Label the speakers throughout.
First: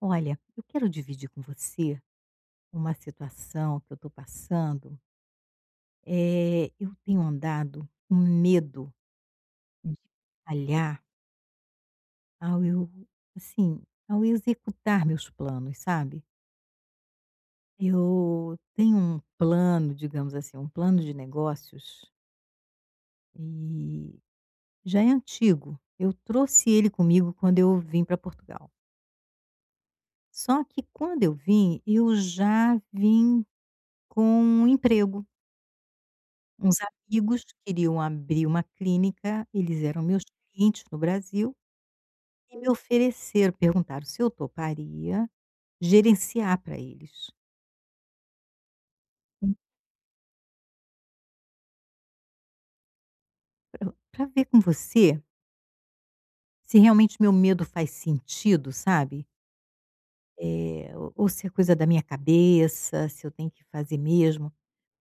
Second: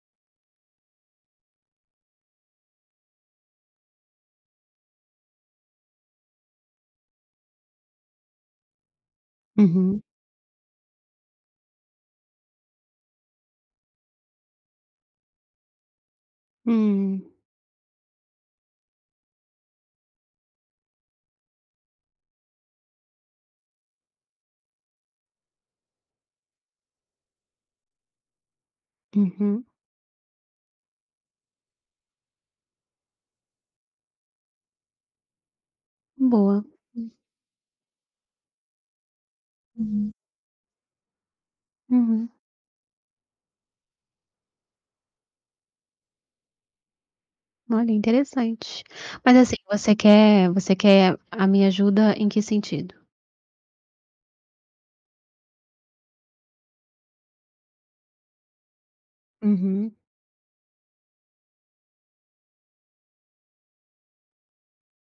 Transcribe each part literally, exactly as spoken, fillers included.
Speaker 1: Olha, eu quero dividir com você uma situação que eu estou passando. Eh, eu tenho andado com medo de
Speaker 2: Uhum.
Speaker 1: falhar ao eu, assim, ao executar meus planos, sabe?
Speaker 2: Hum.
Speaker 1: Eu tenho um plano, digamos assim, um plano de negócios e já é antigo. Eu trouxe ele comigo quando eu vim para Portugal.
Speaker 2: Uhum.
Speaker 1: Só que quando eu vim, eu já vim com um emprego.
Speaker 2: Boa.
Speaker 1: Uns amigos queriam abrir uma clínica, eles eram
Speaker 2: Uhum.
Speaker 1: meus clientes no Brasil,
Speaker 2: Uhum.
Speaker 1: e me ofereceram, perguntaram se eu toparia gerenciar para eles.
Speaker 2: Olha, interessante. Mas, assim, você quer você quer a minha ajuda em que sentido?
Speaker 1: Para ver com você se realmente meu medo faz sentido, sabe,
Speaker 2: Uhum.
Speaker 1: eh, ou ou se é coisa da minha cabeça, se eu tenho que fazer mesmo.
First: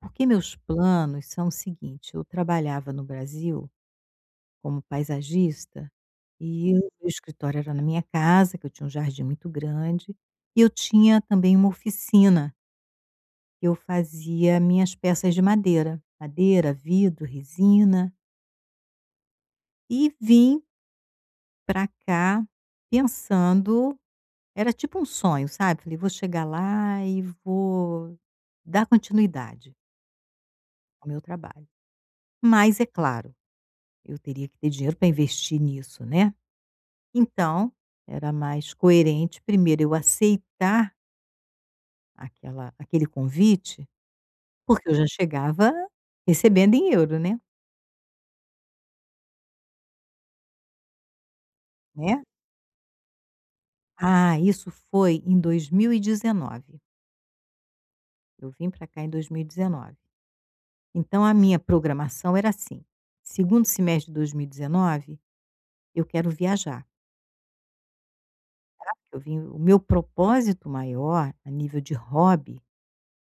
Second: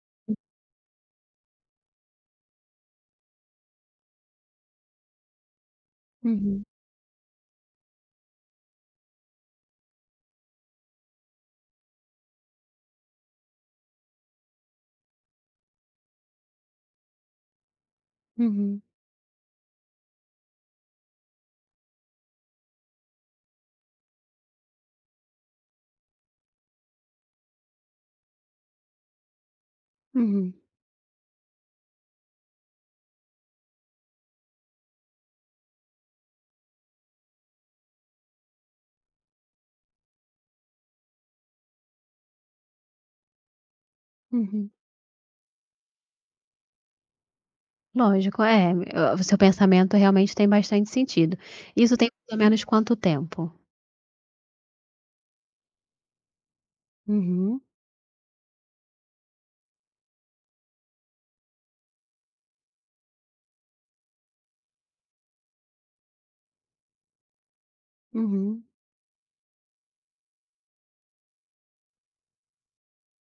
Speaker 1: Porque meus planos são o seguinte, eu trabalhava no Brasil como paisagista,
Speaker 2: Uhum.
Speaker 1: e o meu escritório era na minha casa, que eu tinha um jardim muito grande, e eu tinha também uma oficina, que eu fazia minhas peças de madeira, madeira, vidro, resina,
Speaker 2: Uhum.
Speaker 1: e vim para cá pensando, era tipo um sonho, sabe, falei: "Vou chegar lá e vou dar continuidade
Speaker 2: Uhum.
Speaker 1: ao meu trabalho". Mas é claro, eu teria que ter dinheiro para investir nisso, né. Então, era mais coerente primeiro eu aceitar aquela aquele convite,
Speaker 2: Uhum.
Speaker 1: porque eu já chegava recebendo em euro, né,
Speaker 2: Lógico, é, o o seu pensamento realmente tem bastante sentido. Isso tem
Speaker 1: né.
Speaker 2: mais ou menos quanto tempo?
Speaker 1: Ah, isso foi em dois mil e dezenove,
Speaker 2: Uhum.
Speaker 1: eu vim para cá em dois mil e dezenove. Então a minha programação era assim: segundo semestre de dois mil e dezenove, eu quero viajar,
Speaker 2: Uhum.
Speaker 1: eu vim o meu propósito maior, a nível de hobby,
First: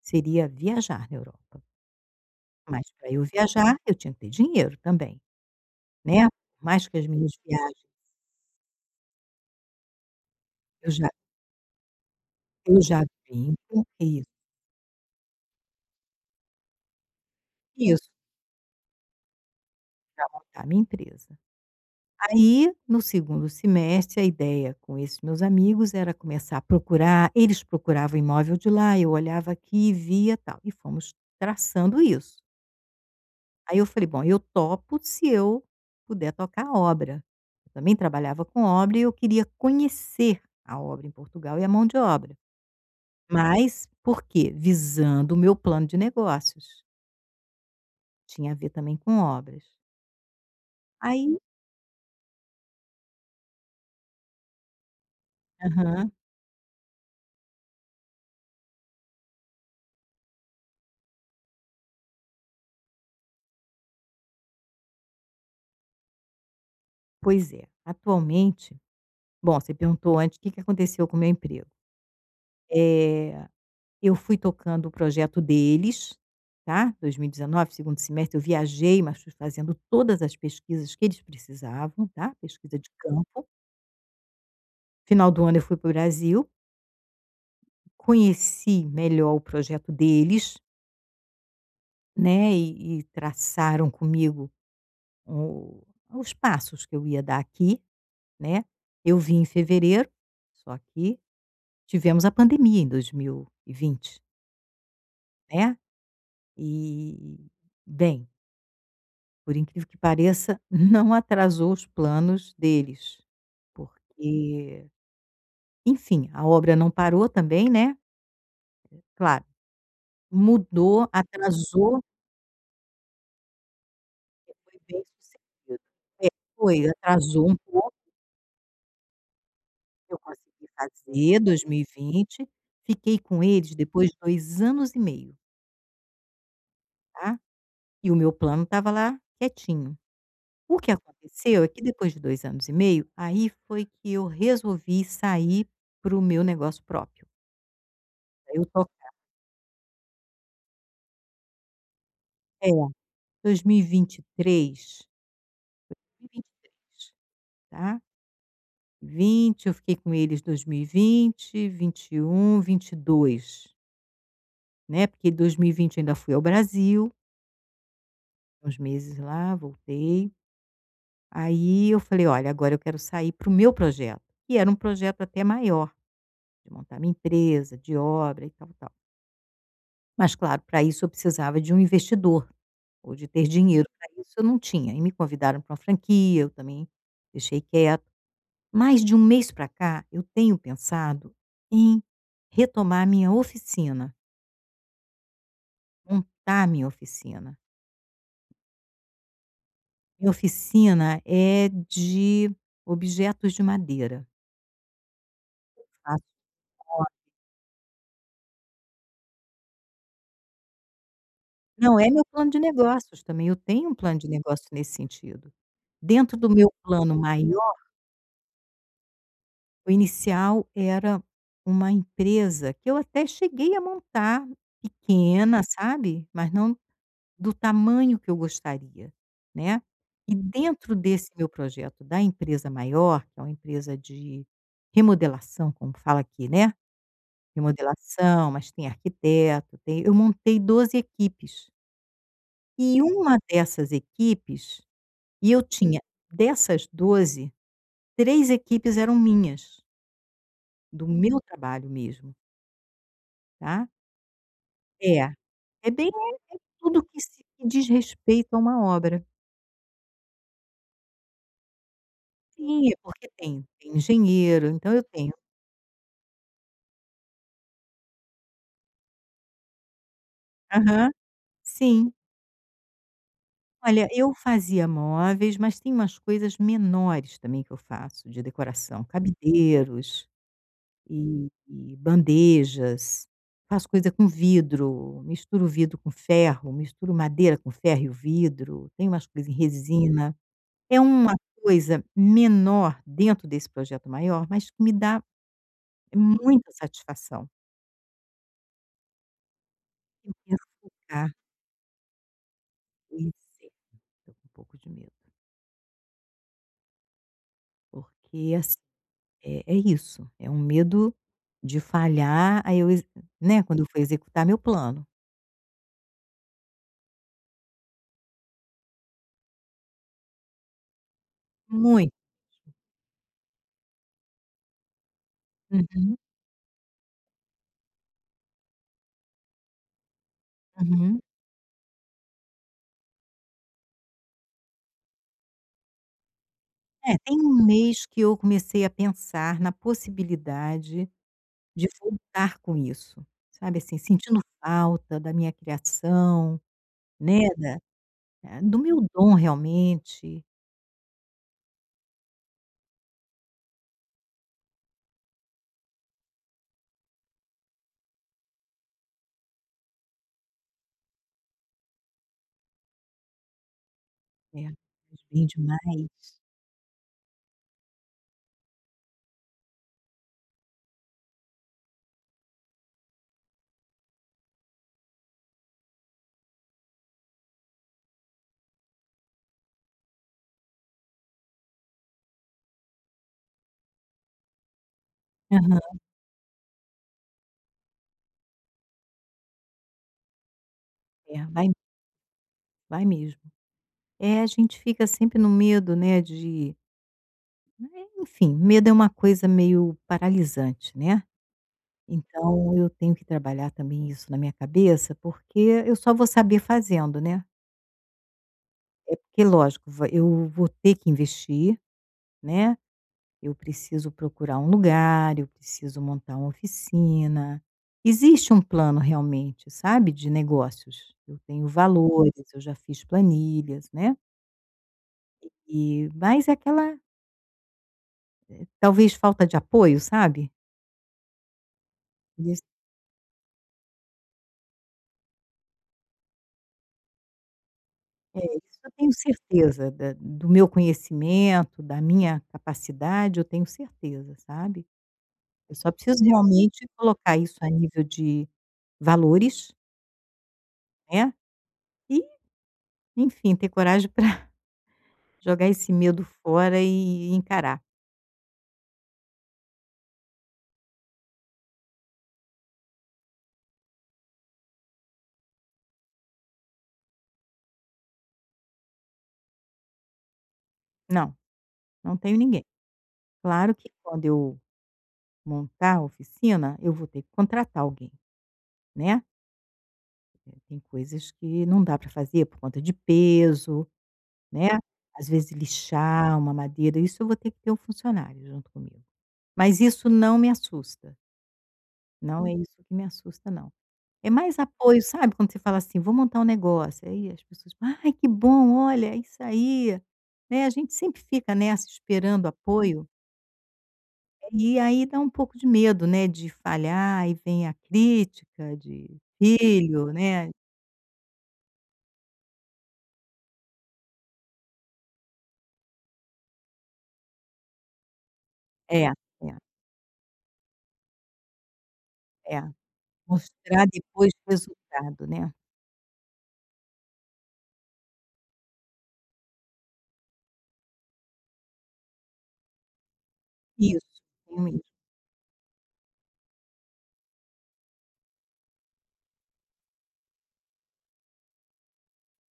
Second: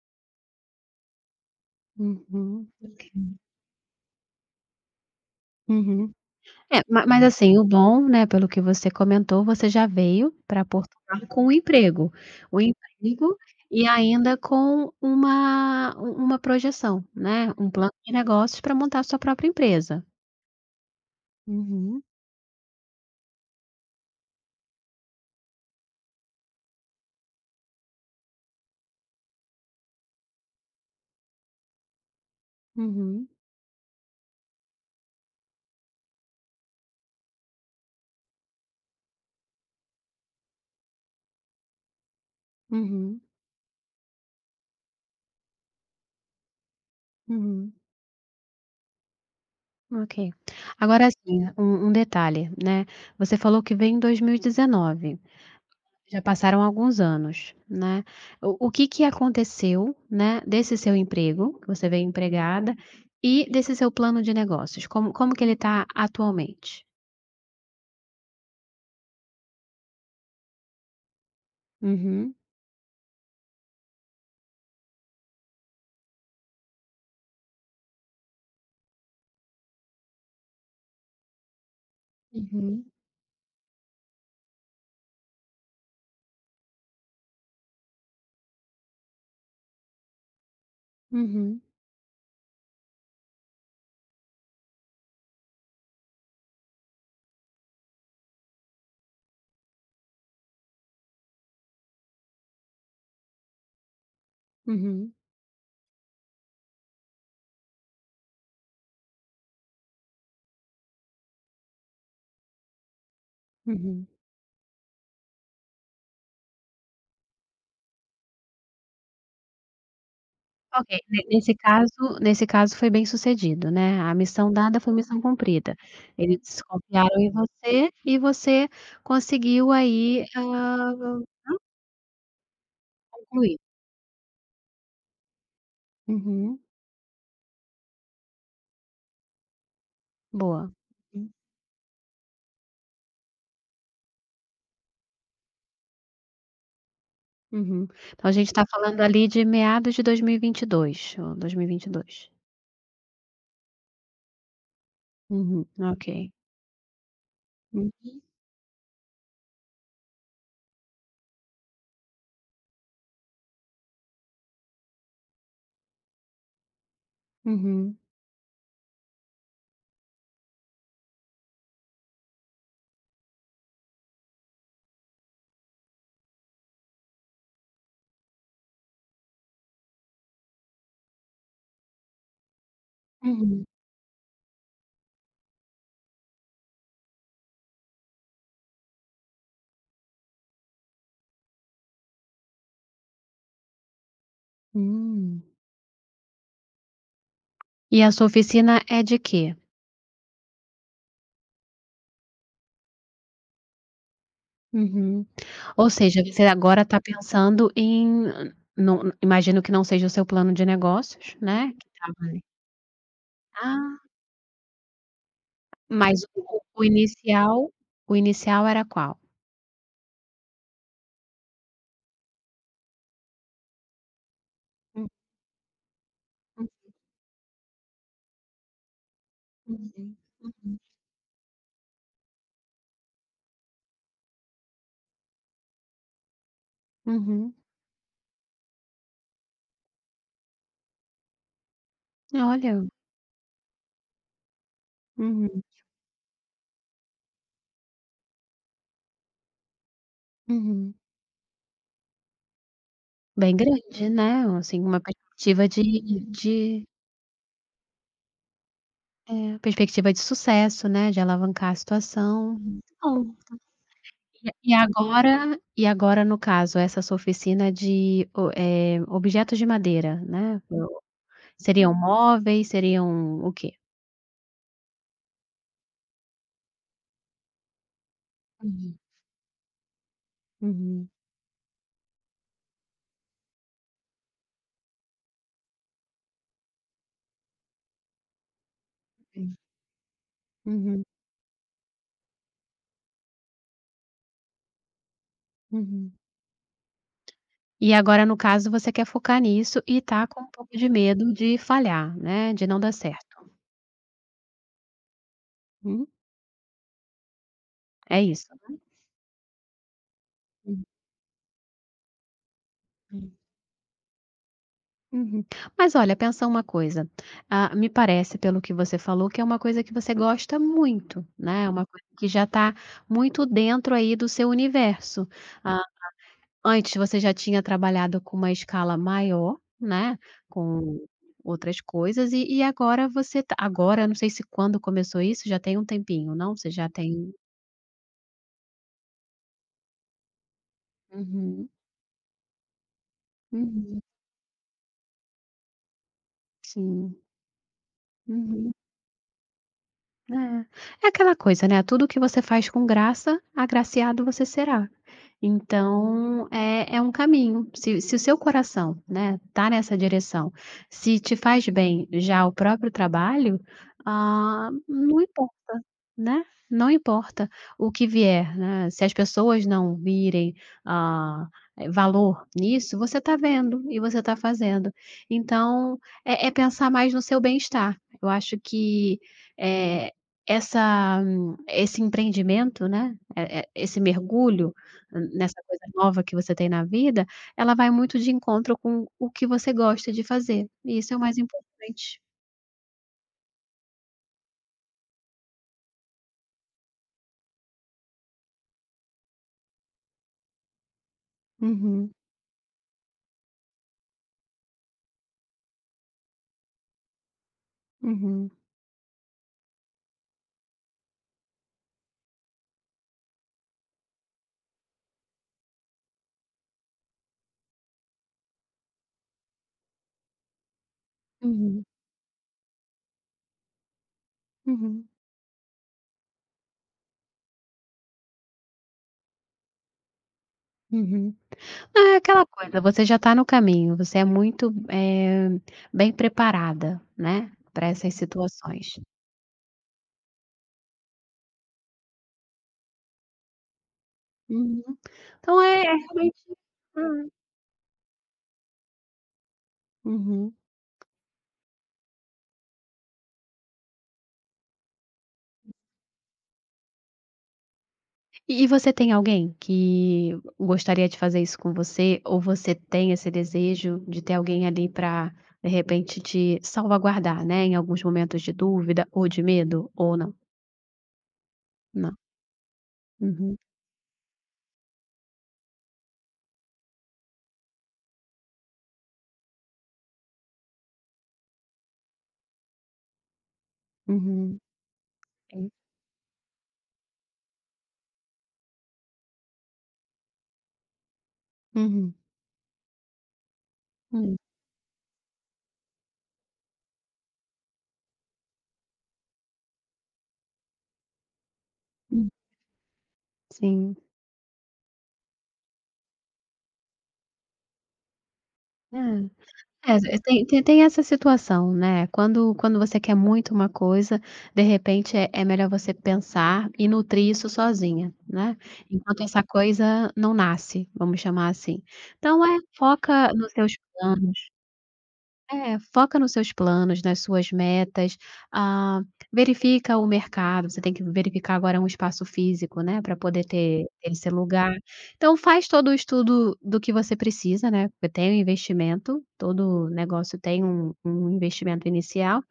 Speaker 1: seria viajar na Europa,
Speaker 2: Uhum.
Speaker 1: mas
Speaker 2: Ok.
Speaker 1: para eu viajar, eu tinha que ter dinheiro também.
Speaker 2: Uhum.
Speaker 1: Né, por
Speaker 2: É,
Speaker 1: mais que
Speaker 2: ma
Speaker 1: as
Speaker 2: mas
Speaker 1: minhas
Speaker 2: assim, o
Speaker 1: viagens
Speaker 2: bom, né, pelo que você comentou, você já veio pra
Speaker 1: eu já
Speaker 2: Portugal com um emprego. O
Speaker 1: eu já
Speaker 2: emprego
Speaker 1: vim com
Speaker 2: e
Speaker 1: isso,
Speaker 2: ainda com uma u uma projeção, né, um plano
Speaker 1: isso,
Speaker 2: de negócios para montar sua própria empresa.
Speaker 1: para montar minha empresa.
Speaker 2: Uhum,
Speaker 1: Aí, no segundo semestre, a ideia com esses meus amigos era começar a procurar eles procuravam imóvel de lá, eu olhava aqui e via, tal, e fomos traçando isso.
Speaker 2: uhum,
Speaker 1: Aí eu falei: "Bom, eu topo se eu puder tocar a obra". Eu também trabalhava com obra e eu queria conhecer a obra em Portugal e a mão de obra,
Speaker 2: uhum,
Speaker 1: mas por quê? Visando o meu plano de negócios.
Speaker 2: uhum.
Speaker 1: Tinha a ver também com obras.
Speaker 2: Ok. Agora
Speaker 1: Aí.
Speaker 2: assim, um um detalhe, né, você falou que veio em dois mil e dezenove.
Speaker 1: Hum. Aham,
Speaker 2: Já passaram alguns anos, né. O o que que aconteceu, né, desse seu emprego, que você veio empregada, e desse seu plano de negócios? Como como que ele está atualmente?
Speaker 1: pois é. Atualmente, bom, você perguntou antes o que que aconteceu com o meu emprego.
Speaker 2: Uhum,
Speaker 1: Eh, eu fui tocando o projeto deles, tá, dois mil e dois segundo semestre, eu viajei, mas fui fazendo todas as pesquisas que eles precisavam, tá, pesquisa
Speaker 2: uhum,
Speaker 1: de campo. Final do ano eu fui para o Brasil, conheci melhor o projeto deles,
Speaker 2: uhum,
Speaker 1: né, e e traçaram comigo o os passos que eu ia dar aqui. Né. Eu vim em fevereiro, só que tivemos a pandemia em dois mil e vinte,
Speaker 2: uhum,
Speaker 1: né. E, bem, por incrível que pareça, não atrasou os planos deles,
Speaker 2: uhum.
Speaker 1: porque, enfim, a obra não parou também, né. Claro,
Speaker 2: Ok,
Speaker 1: mudou,
Speaker 2: ne nesse
Speaker 1: atrasou
Speaker 2: caso nesse caso foi bem-sucedido, né, a missão
Speaker 1: e
Speaker 2: dada
Speaker 1: foi
Speaker 2: foi missão cumprida.
Speaker 1: bem-sucedido. É,
Speaker 2: Eles
Speaker 1: foi,
Speaker 2: confiaram em
Speaker 1: atrasou um
Speaker 2: você
Speaker 1: pouco,
Speaker 2: e você conseguiu
Speaker 1: eu
Speaker 2: aí,
Speaker 1: consegui
Speaker 2: hã,
Speaker 1: fazer dois mil e vinte, fiquei com
Speaker 2: concluir.
Speaker 1: eles depois de dois anos e meio,
Speaker 2: Uhum,
Speaker 1: tá. E o meu plano estava lá quietinho.
Speaker 2: boa.
Speaker 1: O que aconteceu é que depois de dois anos e meio, aí foi que eu resolvi sair para o meu negócio próprio.
Speaker 2: Uhum. Então a gente
Speaker 1: Pra
Speaker 2: está
Speaker 1: eu toco
Speaker 2: falando ali de meados de dois mil e vinte e dois ou dois mil e vinte e dois.
Speaker 1: é, dois mil e vinte e três,
Speaker 2: Uhum, ok.
Speaker 1: dois mil e vinte e três, tá,
Speaker 2: Uhum,
Speaker 1: vinte, eu fiquei com eles dois mil e vinte, vinte e um, vinte e dois, né, porque dois mil e vinte eu ainda fui ao Brasil,
Speaker 2: uhum,
Speaker 1: uns meses lá, voltei. Aí eu falei: "Olha, agora eu quero sair para o meu projeto", que era um projeto até maior. De montar minha empresa, de obra e tal, tal. Mas claro, para isso eu precisava de um investidor, ou de ter
Speaker 2: uhum,
Speaker 1: dinheiro, para isso eu não tinha. E me convidaram para uma franquia, eu também deixei quieto. Mas de um mês para cá, eu tenho pensado em retomar minha oficina,
Speaker 2: hum.
Speaker 1: montar minha oficina.
Speaker 2: E a sua oficina é de quê?
Speaker 1: Minha oficina é de objetos de madeira.
Speaker 2: Uhum. Ou seja,
Speaker 1: Faço
Speaker 2: você agora está pensando em não imagino que não seja o seu plano de negócios, né, que
Speaker 1: não, é
Speaker 2: estava
Speaker 1: meu
Speaker 2: ali.
Speaker 1: plano de negócios também, eu tenho um
Speaker 2: Ah,
Speaker 1: plano de negócio nesse sentido.
Speaker 2: mas
Speaker 1: Dentro do
Speaker 2: o
Speaker 1: meu
Speaker 2: o
Speaker 1: plano
Speaker 2: inicial
Speaker 1: maior.
Speaker 2: o inicial era qual?
Speaker 1: O inicial era uma empresa que eu até cheguei a montar,
Speaker 2: Hum,
Speaker 1: pequena, sabe, mas
Speaker 2: hum,
Speaker 1: não do tamanho que eu gostaria, né.
Speaker 2: uhum,
Speaker 1: E
Speaker 2: uhum,
Speaker 1: dentro desse meu projeto da empresa maior, que é uma empresa de remodelação, como fala aqui, né,
Speaker 2: uhum.
Speaker 1: remodelação, mas tem arquiteto, tem eu montei doze equipes.
Speaker 2: Olha.
Speaker 1: E uma dessas equipes e
Speaker 2: Uhum,
Speaker 1: eu tinha dessas doze três equipes eram minhas,
Speaker 2: uhum.
Speaker 1: do meu trabalho mesmo,
Speaker 2: Bem
Speaker 1: tá.
Speaker 2: grande, né, assim, uma
Speaker 1: É,
Speaker 2: perspectiva
Speaker 1: é bem
Speaker 2: de de
Speaker 1: tudo que se que diz respeito a uma obra.
Speaker 2: é, perspectiva de sucesso, né, de alavancar a situação.
Speaker 1: Sim, é porque
Speaker 2: Bom,
Speaker 1: tem tem
Speaker 2: e
Speaker 1: engenheiro,
Speaker 2: e
Speaker 1: então eu
Speaker 2: agora
Speaker 1: tenho.
Speaker 2: e agora no caso, essa sua oficina de o eh, objetos de madeira, né, Eu-
Speaker 1: Aham,
Speaker 2: seriam
Speaker 1: sim.
Speaker 2: móveis, seriam o quê?
Speaker 1: Olha, eu fazia móveis, mas tem umas coisas menores também que eu faço de
Speaker 2: Uhum,
Speaker 1: decoração, cabideiros
Speaker 2: uhum,
Speaker 1: e e bandejas, faço coisa com vidro, misturo vidro com ferro, misturo madeira com ferro e o vidro, tem umas coisas em resina. É
Speaker 2: uhum,
Speaker 1: uma coisa menor dentro desse projeto maior, mas que me dá
Speaker 2: uhum.
Speaker 1: é muita satisfação.
Speaker 2: E agora no caso você quer focar nisso e tá
Speaker 1: Eu
Speaker 2: com um
Speaker 1: penso
Speaker 2: pouco de
Speaker 1: focar
Speaker 2: medo de falhar, né, de não dar
Speaker 1: Pois
Speaker 2: certo.
Speaker 1: é, tô com um pouco de medo,
Speaker 2: Hum, é isso,
Speaker 1: porque assim,
Speaker 2: né?
Speaker 1: é é isso, é um
Speaker 2: Hum,
Speaker 1: medo de falhar, aí eu ex
Speaker 2: hum.
Speaker 1: né, quando eu for executar meu plano.
Speaker 2: Uhum. Mas olha, pensa uma coisa, ah, me parece pelo que você falou que é uma coisa que você gosta muito, né, é uma coisa
Speaker 1: Muito.
Speaker 2: que já está muito dentro aí do seu universo. Ah,
Speaker 1: Uhum,
Speaker 2: antes você já tinha trabalhado com uma escala maior, né, com
Speaker 1: uhum.
Speaker 2: outras coisas e e agora você tá agora, eu não sei se quando começou isso, já tem um tempinho, não? Você já
Speaker 1: É,
Speaker 2: tem
Speaker 1: tem um mês que eu comecei a pensar na possibilidade
Speaker 2: Uhum,
Speaker 1: de voltar com isso, sabe, assim,
Speaker 2: uhum,
Speaker 1: sentindo falta da minha criação,
Speaker 2: sim,
Speaker 1: né, da eh,
Speaker 2: uhum.
Speaker 1: do meu dom realmente.
Speaker 2: É. É aquela coisa, né, tudo que você faz com graça, agraciado você será. Então, é é um caminho. Se se o seu coração, né, tá nessa direção, se te faz bem já o próprio trabalho,
Speaker 1: É,
Speaker 2: ah, não
Speaker 1: bem
Speaker 2: importa.
Speaker 1: demais.
Speaker 2: Né, não importa o que vier, né, se as pessoas não virem, ah, eh, valor nisso, você está vendo e você está fazendo. Então, é é pensar mais no seu bem-estar. Eu acho que, eh, essa hum, esse empreendimento, né, eh eh, esse mergulho hum, nessa coisa
Speaker 1: Aham.
Speaker 2: nova que você tem na vida, ela vai muito de encontro com o que você gosta de fazer, e isso é o mais
Speaker 1: É, vai
Speaker 2: importante.
Speaker 1: vai mesmo. É, a gente fica sempre no medo, né, de, enfim, medo é uma coisa meio paralisante, né.
Speaker 2: Uhum,
Speaker 1: Então eu tenho que trabalhar também isso na minha cabeça, porque eu só vou saber fazendo, né.
Speaker 2: uhum,
Speaker 1: É porque lógico, va eu vou ter que investir, né, eu preciso procurar um lugar, eu preciso montar uma oficina. Existe um plano realmente, sabe, de negócios. Eu tenho
Speaker 2: Uhum.
Speaker 1: valores, eu já fiz planilhas, né,
Speaker 2: uhum,
Speaker 1: e mas é aquela, talvez falta de apoio, sabe?
Speaker 2: uhum. Ah, é aquela
Speaker 1: Isso
Speaker 2: coisa, você já está no caminho, você é muito, eh, bem preparada, né, para essas
Speaker 1: é, isso eu
Speaker 2: situações.
Speaker 1: tenho certeza da do meu conhecimento, da minha capacidade, eu tenho certeza, sabe?
Speaker 2: Uhum. Então
Speaker 1: Eu
Speaker 2: é
Speaker 1: só
Speaker 2: é
Speaker 1: preciso
Speaker 2: realmente
Speaker 1: realmente
Speaker 2: hum,
Speaker 1: colocar isso a nível de valores,
Speaker 2: uhum.
Speaker 1: né, e, enfim, ter coragem para jogar esse medo fora e encarar.
Speaker 2: E e você tem alguém que gostaria de fazer isso com você, ou você tem esse desejo de ter alguém ali para de repente, te salvaguardar, né, em alguns momentos de dúvida ou de medo, ou não?
Speaker 1: Não,
Speaker 2: Não.
Speaker 1: não tenho ninguém.
Speaker 2: Uhum,
Speaker 1: Claro que quando eu montar a oficina, eu vou ter que contratar alguém, né. Eh, Tem coisas que não dá para fazer por conta de peso,
Speaker 2: uhum.
Speaker 1: né, às vezes
Speaker 2: Sim.
Speaker 1: lixar uma madeira, isso eu vou ter que ter um funcionário junto comigo. Mas isso não me assusta,
Speaker 2: Uhum.
Speaker 1: não é isso que me assusta não. É
Speaker 2: Hum,
Speaker 1: mais apoio, sabe, quando você fala assim: "Vou montar um negócio", aí as pessoas falam, "Ai, que bom, olha, é isso aí", né, a gente sempre fica nessa
Speaker 2: hum.
Speaker 1: esperando apoio,
Speaker 2: Sim.
Speaker 1: e aí dá um pouco de medo, né, de falhar, e vem a crítica
Speaker 2: É.
Speaker 1: de
Speaker 2: É,
Speaker 1: filho,
Speaker 2: é, tem
Speaker 1: né.
Speaker 2: tem tem essa situação, né, quando quando você quer muito uma coisa, de repente é é melhor você pensar e nutrir isso sozinha, né,
Speaker 1: É, é,
Speaker 2: enquanto essa coisa não nasce, vamos chamar assim. Então é,
Speaker 1: é.
Speaker 2: foca nos seus
Speaker 1: Mostrar depois
Speaker 2: planos
Speaker 1: o resultado, né.
Speaker 2: é, foca nos seus planos, nas suas metas, ah, verifica o mercado, você tem que verificar agora um espaço físico, né, para poder ter ter
Speaker 1: Isso,
Speaker 2: esse lugar.
Speaker 1: tenho
Speaker 2: Então faz todo o estudo do que você precisa, né, porque tem um investimento, todo negócio tem um um investimento inicial.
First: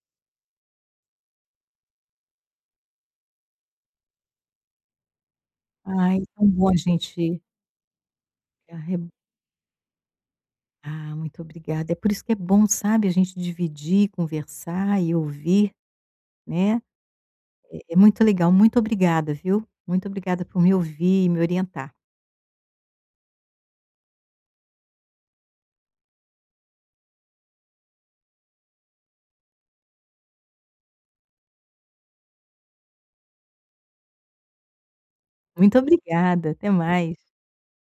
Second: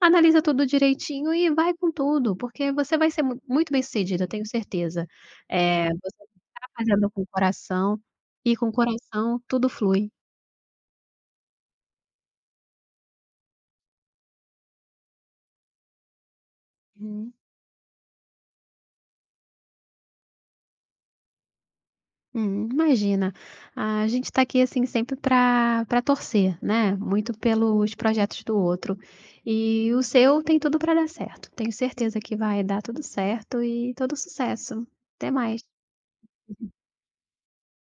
Speaker 2: Analisa tudo direitinho e vai com tudo, porque você vai ser mu muito bem-sucedida, eu tenho certeza. É você
Speaker 1: Ai, tão
Speaker 2: tá
Speaker 1: bom a
Speaker 2: fazendo com o
Speaker 1: gente
Speaker 2: coração, e com o
Speaker 1: arre
Speaker 2: coração tudo flui.
Speaker 1: ah, muito obrigada. É por isso que é bom, sabe, a gente dividir, conversar e ouvir, né.
Speaker 2: Uhum.
Speaker 1: É é muito legal. Muito obrigada, viu. Muito obrigada por me ouvir e me orientar.
Speaker 2: Hum, imagina, a gente está aqui, assim, sempre para para torcer, né, muito pelos projetos do outro, e o seu tem tudo para dar certo. Tenho certeza que vai dar tudo certo e todo sucesso. Até mais.
Speaker 1: Muito obrigada. Até mais.